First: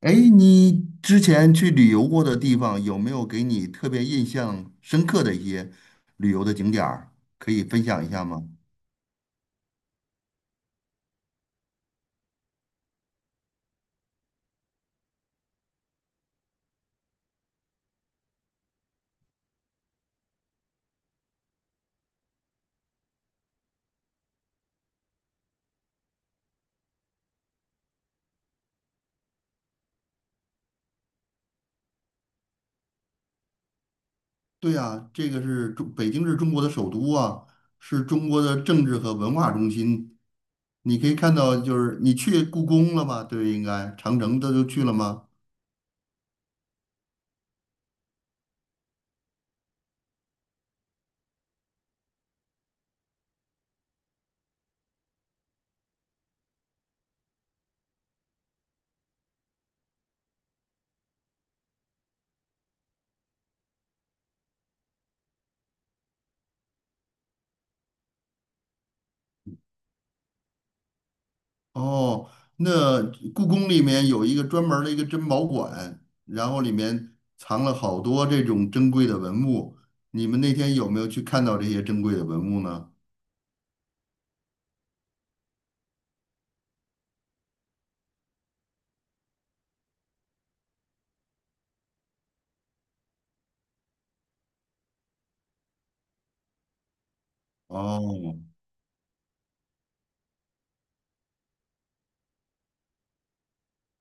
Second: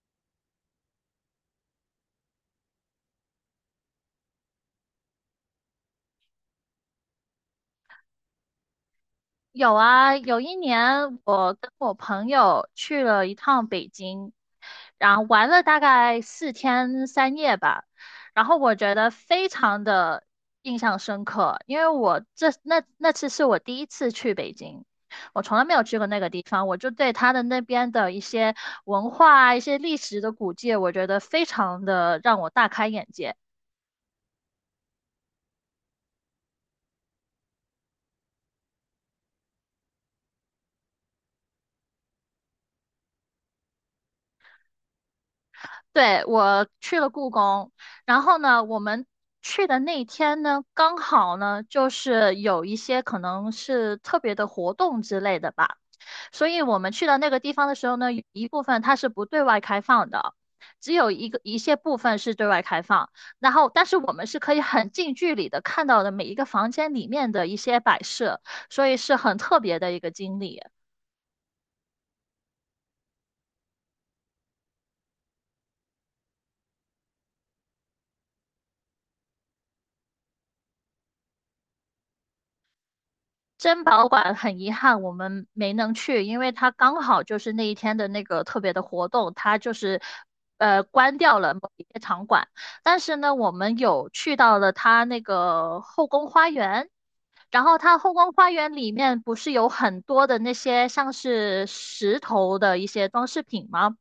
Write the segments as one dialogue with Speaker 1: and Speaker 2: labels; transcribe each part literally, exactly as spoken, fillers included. Speaker 1: 哎，你之前去旅游过的地方，有没有给你特别印象深刻的一些旅游的景点儿，可以分享一下吗？
Speaker 2: 有啊。有一年我跟我朋友去了一趟北京，然后玩了大概四天三夜吧。然后我觉得非常的印象深刻，因为我这那那次是我第一次去北京，我从来没有去过那个地方，我就对它的那边的一些文化啊、一些历史的古迹，我觉得非常的让我大开眼界。
Speaker 1: 对呀，这个是中，北京是中国的首都啊，是中国的政治和文化中心。你可以看到，就是你去故宫了吗？对，应该长城这都去了吗？
Speaker 2: 对，我去了故宫，然后呢，我们去的那天呢，刚好呢，就是有一些可能是特别的活动之类的吧，所以我们去到那个地方的时候呢，有一部分它是不对外开放的，只有一个一些部分是对外开放，然后但是我们是可以很近距离的看到的每一个房间里面的一些摆设，所以是很特别的一个经历。
Speaker 1: 哦，那故宫里面有一个专门儿的一个珍宝馆，然后里面藏了好多这种珍贵的文物。你们那天有没有去看到这些珍贵的文物呢？
Speaker 2: 珍宝馆很遗憾我们没能去，因为它刚好就是那一天的那个特别的活动，它就是呃关掉了某一些场馆。但是呢，我们有去到了它那个后宫花园，然后它后宫
Speaker 1: 哦，
Speaker 2: 花园里面不是有很多的那些像是石头的一些装饰品吗？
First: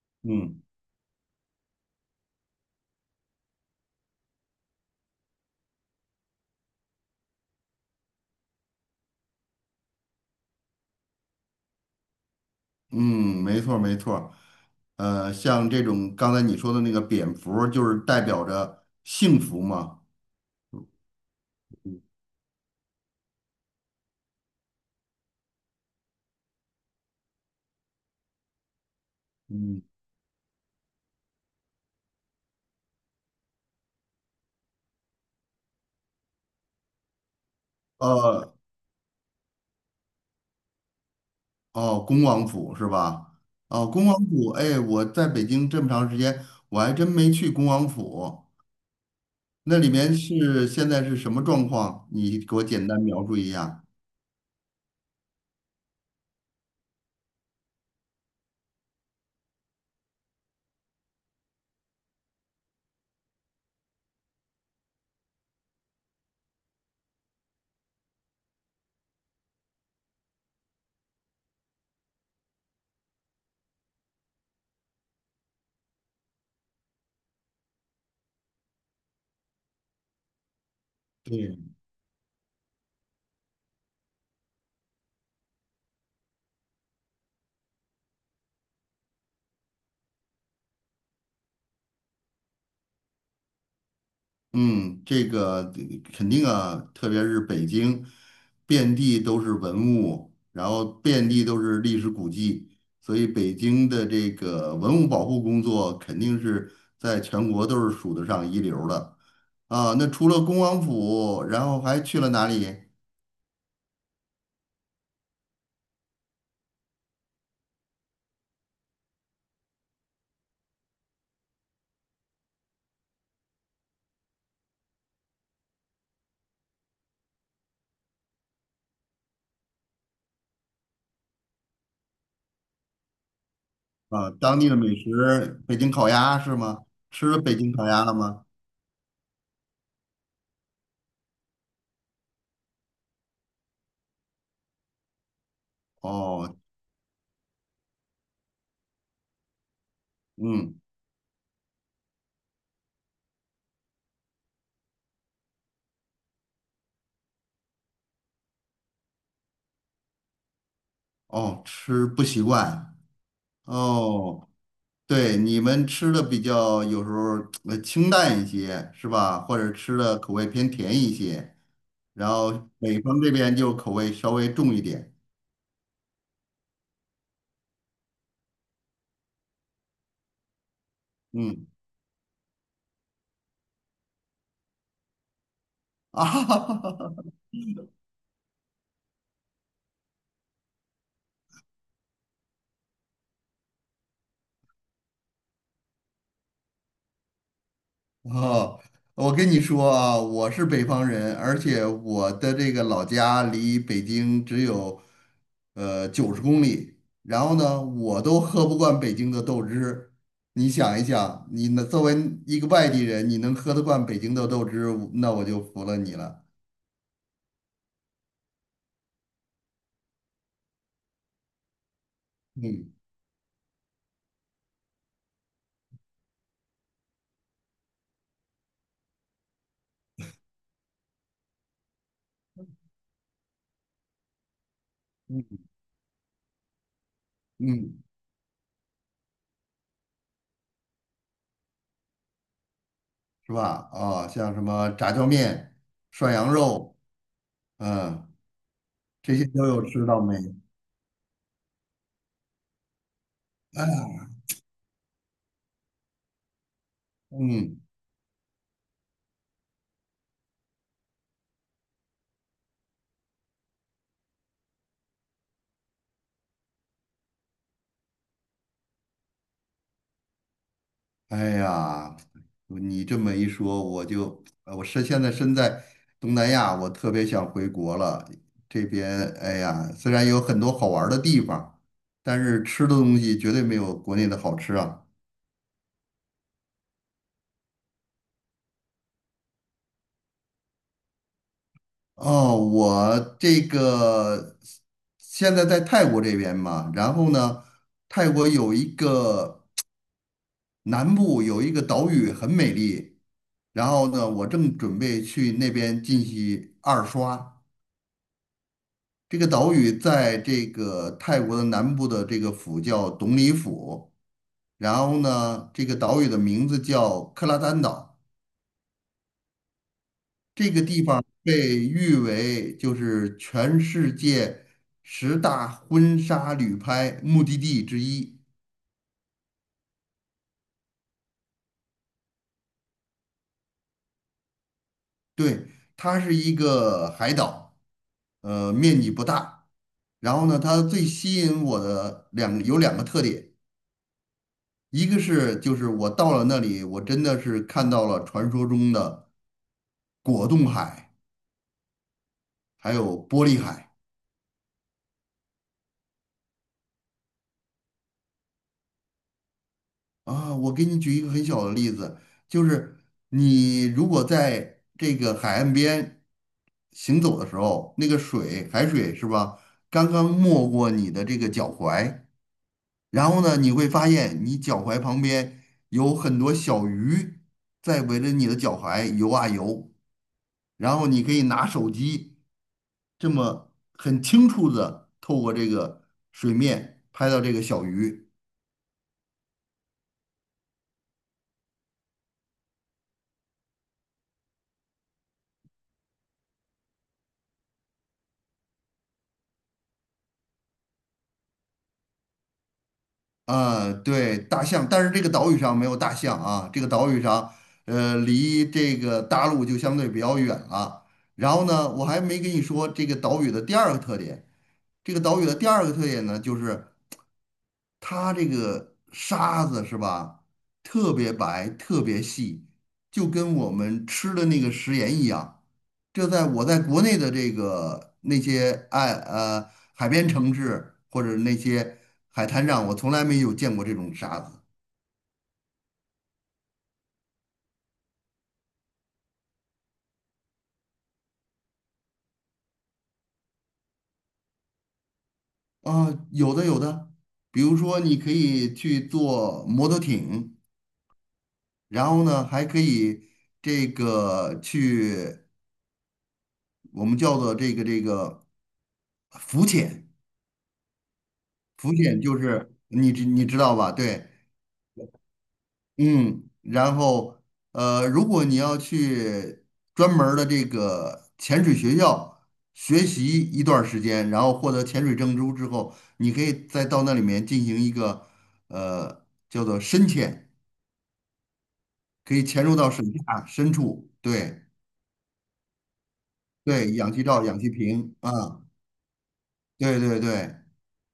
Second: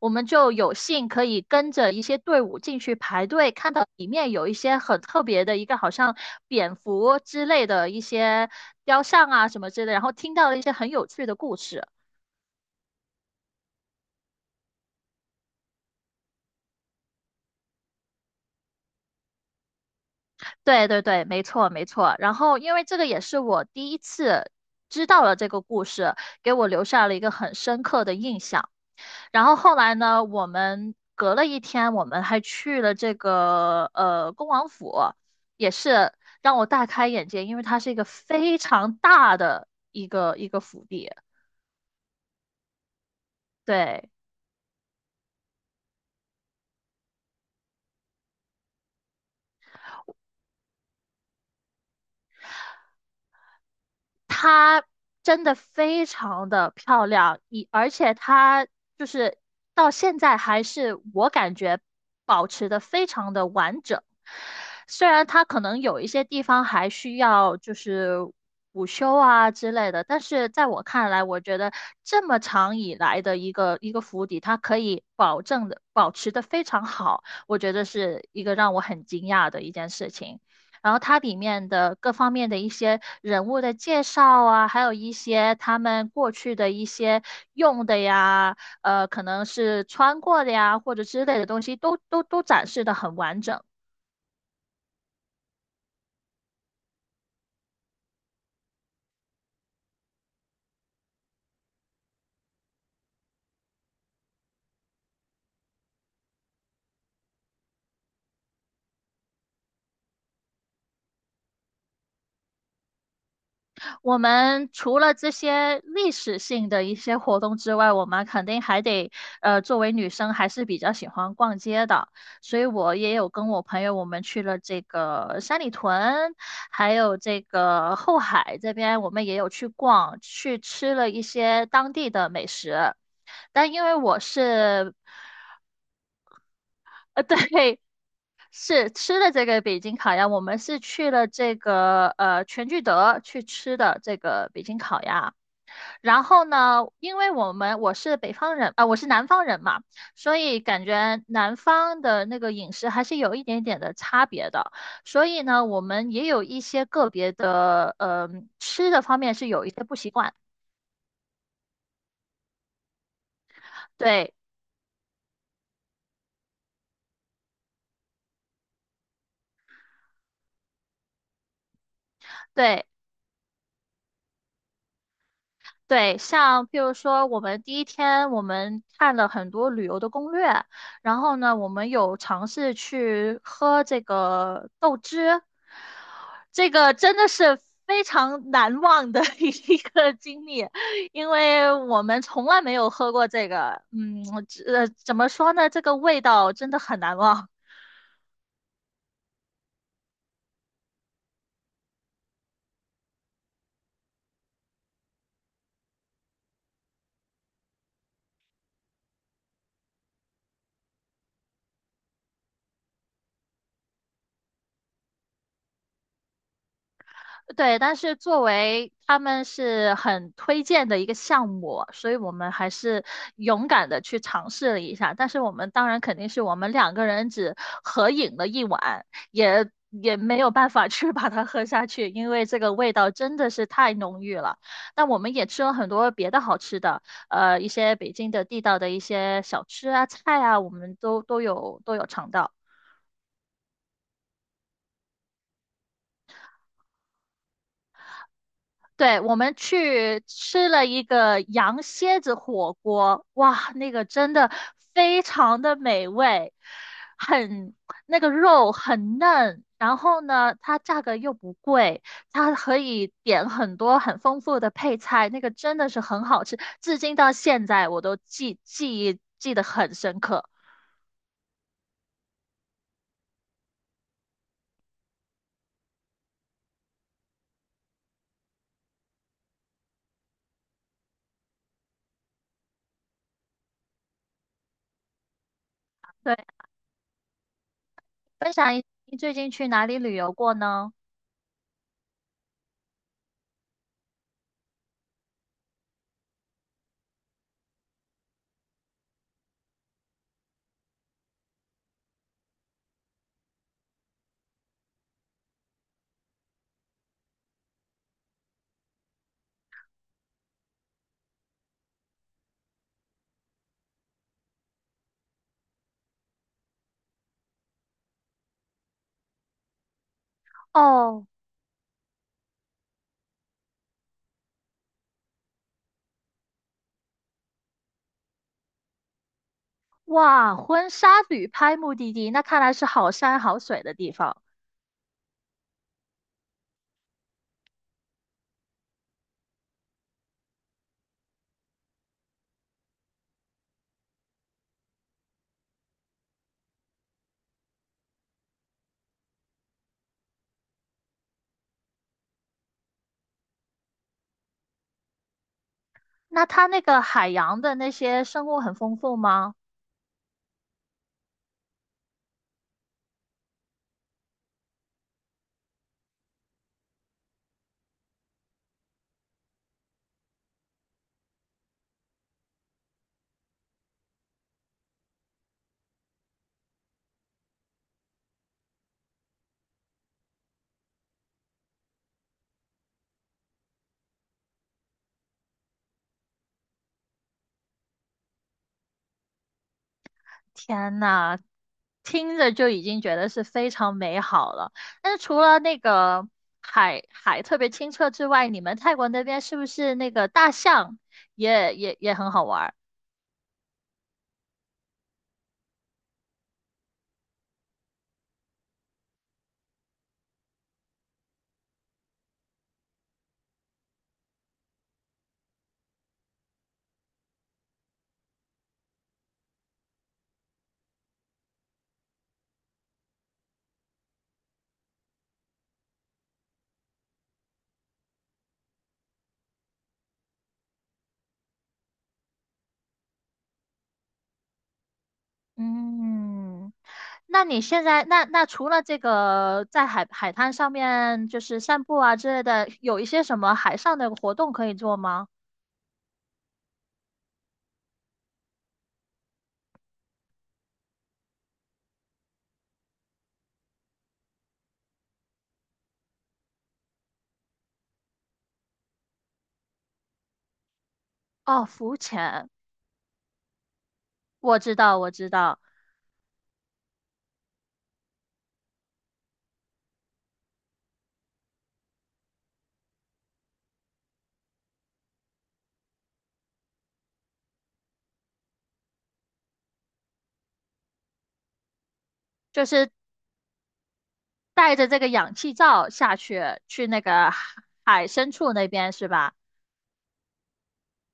Speaker 2: 我们就
Speaker 1: 嗯
Speaker 2: 有幸可以跟着一些队伍进去排队，看到里面有一些很特别的一个好像蝙蝠之类的一些雕像啊什么之类的，然后听到了一些很有趣的故事。
Speaker 1: 嗯，没错儿没错儿呃，像这种刚才你说的那个蝙蝠儿就是代表着幸福嘛。
Speaker 2: 对对对，没错没错。然后因为这个也是我第一次知道了这个故事，给我留下了一个很深刻的印象。然后后
Speaker 1: 嗯，
Speaker 2: 来呢，我们隔了一天，我们还去了这个呃恭王府，也是让我大开眼界，因为它是一个
Speaker 1: 呃，
Speaker 2: 非常大的一个一个府邸。
Speaker 1: 哦，恭王府是吧？哦，恭
Speaker 2: 对，
Speaker 1: 王府，哎，我在北京这么长时间，我还真没去恭王府。那里面是现在是什么状况？你给我简单描述一下。
Speaker 2: 真的非常的漂亮，以而且它就是到现在还是我感觉保持的非常的完整，虽然它可能有一些地方还需要就是补修啊之类的，但是在我看来，我觉得这么长以来的一个一个府邸，它可以保证的保持的非常好，我觉得是一个让我很惊讶的一件事情。然后它里
Speaker 1: 对，
Speaker 2: 面的各方面的一些人物的介绍啊，还有一些他们过去的一些用的呀，呃，可能是穿过的呀，或者之类的东西，都都都展示的很完整。
Speaker 1: 嗯，这个肯定啊，特别是北京，遍地都是文物，然后遍地都是历史古迹，所以北京的这个文物保护工作肯定是在全国都是数得上一流的啊。那除了恭王府，然后还去了哪里
Speaker 2: 我们除了这些历史性的一些活动之外，我们肯定还得，呃，作为女生还是比较喜欢逛街的，所以我也有跟我朋友我们去了这个三里屯，还有这个后海这边，我们也有去逛，去吃了一些当地的美食。但因为我
Speaker 1: 啊？当地的美
Speaker 2: 是，
Speaker 1: 食，北京烤鸭是吗？
Speaker 2: 呃，
Speaker 1: 吃了 北京
Speaker 2: 对，
Speaker 1: 烤鸭了吗？
Speaker 2: 是吃的这个北京烤鸭，我们是去了这个呃全聚德去吃的这个北京烤鸭。然后
Speaker 1: 哦，
Speaker 2: 呢，因为我们我是北方人啊、呃我是南方人嘛，所以
Speaker 1: 嗯。
Speaker 2: 感觉南方的那个饮食还是有一点点的差别的。所以呢，我们也有一些个别的，呃，吃的方面是有一些不习惯。
Speaker 1: 哦，吃不习惯
Speaker 2: 对
Speaker 1: 哦，对，你们吃的比较有时候呃清淡一些是吧？或者吃的口味偏甜一些，然后
Speaker 2: 对，
Speaker 1: 北方这边就口味稍微重一点，
Speaker 2: 对，像譬如说，我们第一天我们看了很多旅游的攻略，然后呢，
Speaker 1: 嗯
Speaker 2: 我们有尝试去喝这个豆汁，
Speaker 1: 啊，
Speaker 2: 这个真 的是非常难忘的 一个经历，因为我们从来没有喝过这个，嗯，我只呃，怎么说呢，这个味道真的很难忘。
Speaker 1: 哦，我跟你说啊，我是北方人，而且我的这个老家离北京只有呃九十公里。然后呢，我都喝不惯北京的豆汁。你想一想，你呢作为一个外地人，你能喝得惯北京的豆汁，那我就服了你了。
Speaker 2: 对，但是作为他们是很推荐的一个项目，所以我们还
Speaker 1: 嗯
Speaker 2: 是勇敢的去尝试了一下。但是我们当然肯定是我们两个人只合影了一碗，也也没有办法去把它喝下去，因为这个味道真的是太浓郁了。那我们也吃
Speaker 1: 嗯，
Speaker 2: 了很多别的好吃的，呃，一些
Speaker 1: 嗯，
Speaker 2: 北京的地道的一些小吃啊、菜啊，我们都都有都有尝到。
Speaker 1: 是吧？啊、像什么炸酱面、涮羊肉，嗯，
Speaker 2: 对，我
Speaker 1: 这些
Speaker 2: 们
Speaker 1: 都有吃
Speaker 2: 去
Speaker 1: 到没？
Speaker 2: 吃了一个羊蝎子火锅，哇，那个
Speaker 1: 哎
Speaker 2: 真的非常的美味，很，
Speaker 1: 嗯。
Speaker 2: 那个肉很嫩，然后呢，它价格又不贵，它可以点很多很丰富的配菜，那个真的是很好吃，至今到现在我都记记忆记得很深刻。
Speaker 1: 哎呀，你这么一说，我就呃我是现在身在东南亚，我特别想回国了。这边哎呀，虽然有很多好玩儿的地方，但是吃的东西绝对没有国内的好吃啊。
Speaker 2: 对，分享一你最近去哪里旅游过呢？
Speaker 1: 哦，我这个现在在泰国这边嘛，然后呢，泰国有一个南部有一个岛屿很美丽，然后呢，我正准备去那边进行二刷。这个岛屿在这个泰国的南部的这个府叫董里府，然后呢，这个岛屿的名字叫克拉丹岛。这个地方
Speaker 2: 哦，
Speaker 1: 被誉为就是全世界十大婚纱旅拍目的地之一。
Speaker 2: 哇，婚纱旅拍目的地，那看来是好山好水的地方。
Speaker 1: 对，它是一个海岛，呃，面积不大。然后呢，它最吸引我的两有两个特点，一个是就是我到了那里，我真的是看到了传说中的。果冻海，还有玻璃海
Speaker 2: 那它那个海洋的那些生物很丰富吗？
Speaker 1: 啊。我给你举一个很小的例子，就是你如果在这个海岸边行走的时候，那个水，海水是吧，刚刚没过你的这个脚踝，然后呢，你会发现你脚踝旁边有很多小鱼在围着你的脚踝游啊游，然后你可以拿手机。这么很清楚的透过这个水面拍到这个小鱼，
Speaker 2: 天呐，听着就已经觉得是非常美好了。但是除了那个海海特别清澈之外，你们泰国那边是不是那个大象也也也很好玩儿？
Speaker 1: 呃，对，大象，但是这个岛屿上没有大象啊，这个岛屿上，呃，离这个大陆就相对比较远了。然后呢，我还没跟你说这个岛屿的第二个特点，这个岛屿的第二个特点呢，就是它这个沙子是吧，特别白，特别细，就跟我们吃的那个食盐一样。这在我在国内的这个那些爱呃海边城市或者那些海滩上，我从来没有见过这种沙子
Speaker 2: 嗯。那你现在那那除了这个在海海滩上面就是散步啊之类的，有一些什么海上的活动可以做吗？
Speaker 1: 啊，有的有的，比如说你可以去坐摩托艇，然后呢还可以这个去我们叫做这个这个浮潜，
Speaker 2: 哦，
Speaker 1: 浮
Speaker 2: 浮
Speaker 1: 潜就
Speaker 2: 潜，
Speaker 1: 是你知你知道吧？对，
Speaker 2: 我知道我知道，
Speaker 1: 嗯，然后呃，如果你要去专门儿的这个潜水学校学习一段儿时间，然后获得潜水证书之后，你可以再到那里面进行一个呃叫做深潜，可以潜入到水下深处。对
Speaker 2: 带着这个氧气罩下去，去
Speaker 1: 对，
Speaker 2: 那
Speaker 1: 氧气
Speaker 2: 个
Speaker 1: 罩、氧
Speaker 2: 海
Speaker 1: 气
Speaker 2: 海
Speaker 1: 瓶
Speaker 2: 深处
Speaker 1: 啊，
Speaker 2: 那边是吧？
Speaker 1: 对对对，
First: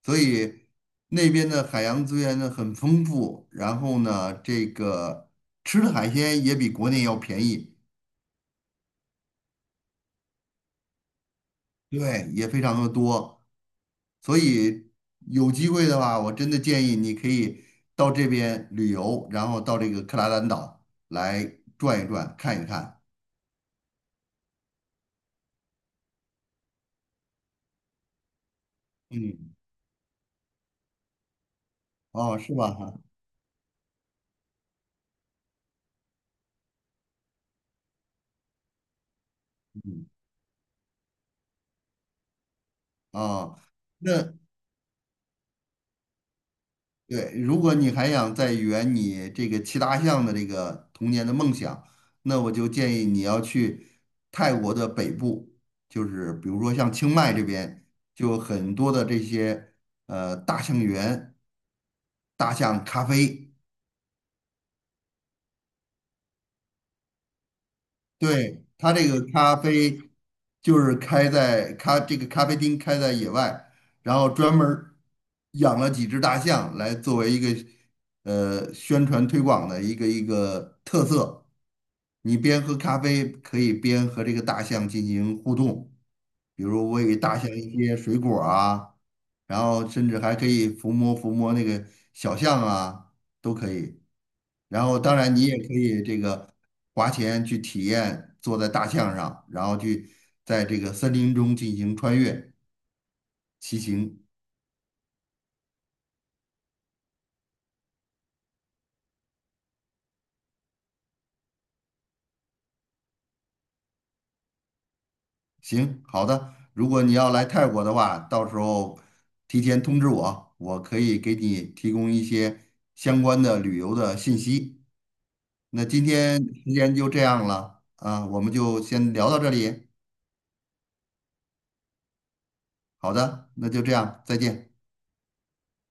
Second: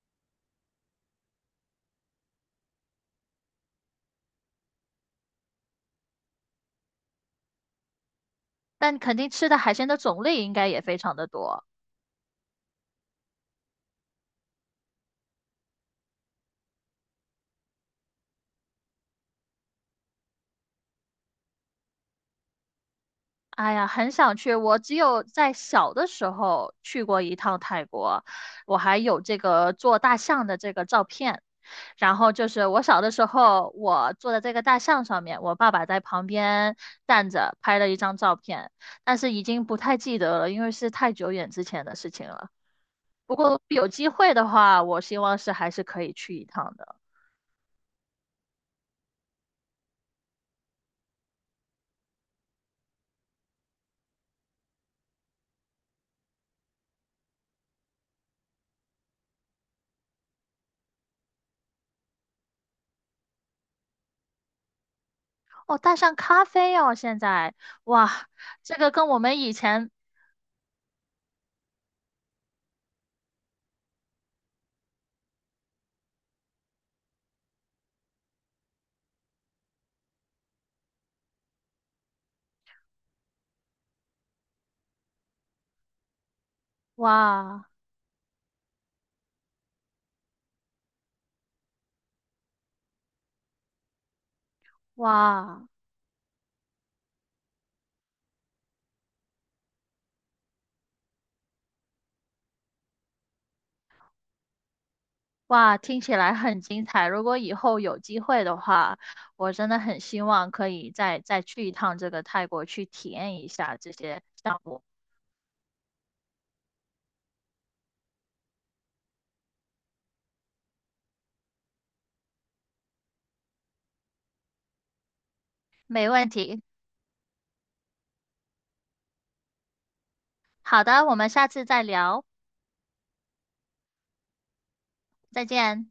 Speaker 1: 所以那边的海洋资源呢很丰富，然后呢，这个吃的海鲜也比国内要便宜。
Speaker 2: 但肯定吃的海鲜的种类应该也非常的多。
Speaker 1: 对，也非常的多，所以有机会的话，我真的建议你可以到这边旅游，然后到这个克拉兰岛来转一转，看一看。
Speaker 2: 哎呀，很想去。我只有在小的时候去过一趟泰国，我还有这
Speaker 1: 嗯，
Speaker 2: 个做大象的这个照片。然后
Speaker 1: 哦，
Speaker 2: 就
Speaker 1: 是
Speaker 2: 是
Speaker 1: 吧？
Speaker 2: 我
Speaker 1: 哈，
Speaker 2: 小的时候，我坐在这个大象上面，我爸爸在旁边站着拍了一张照片，但是已经不太
Speaker 1: 嗯，
Speaker 2: 记得了，因为是太久远之前的事情了。不
Speaker 1: 哦，
Speaker 2: 过有机
Speaker 1: 那
Speaker 2: 会的话，我希望是还是可以去一趟的。
Speaker 1: 对，如果你还想再圆你这个骑大象的这个童年的梦想，那我就建议你要去泰国的北部，就是比如说像清迈这边，就有很多的这些呃大象园、大象咖啡。
Speaker 2: 哦，大象咖啡哦，现在哇，
Speaker 1: 对，
Speaker 2: 这个
Speaker 1: 他
Speaker 2: 跟
Speaker 1: 这
Speaker 2: 我
Speaker 1: 个
Speaker 2: 们以
Speaker 1: 咖
Speaker 2: 前
Speaker 1: 啡就是开在咖这个咖啡厅开在野外，然后专门儿养了几只大象来作为一个呃宣传推广的一个一个特色。你边喝咖啡可以边和这个大象进行互动，比如喂大象
Speaker 2: 哇
Speaker 1: 一些水果儿啊，然后甚至还可以抚摸抚摸那个小象啊，都可以。然后当然你也
Speaker 2: 哇。
Speaker 1: 可以这个花钱去体验坐在大象上，然后去在这个森林中进行穿越骑行。
Speaker 2: 哇，听起来很精彩。如果以后有机会的话，我真的很希望可以再再去一趟这个泰国，去体验一下这些项目。
Speaker 1: 行，好的。如果你要来泰国的话，到时候提前通知我，我可以给你提供一些相关的旅游的信息。那今
Speaker 2: 没问
Speaker 1: 天
Speaker 2: 题。
Speaker 1: 时间就这样了啊，我们就先聊到这里。
Speaker 2: 好的，我们下次再聊，
Speaker 1: 好的，那就这样，再见。
Speaker 2: 再见。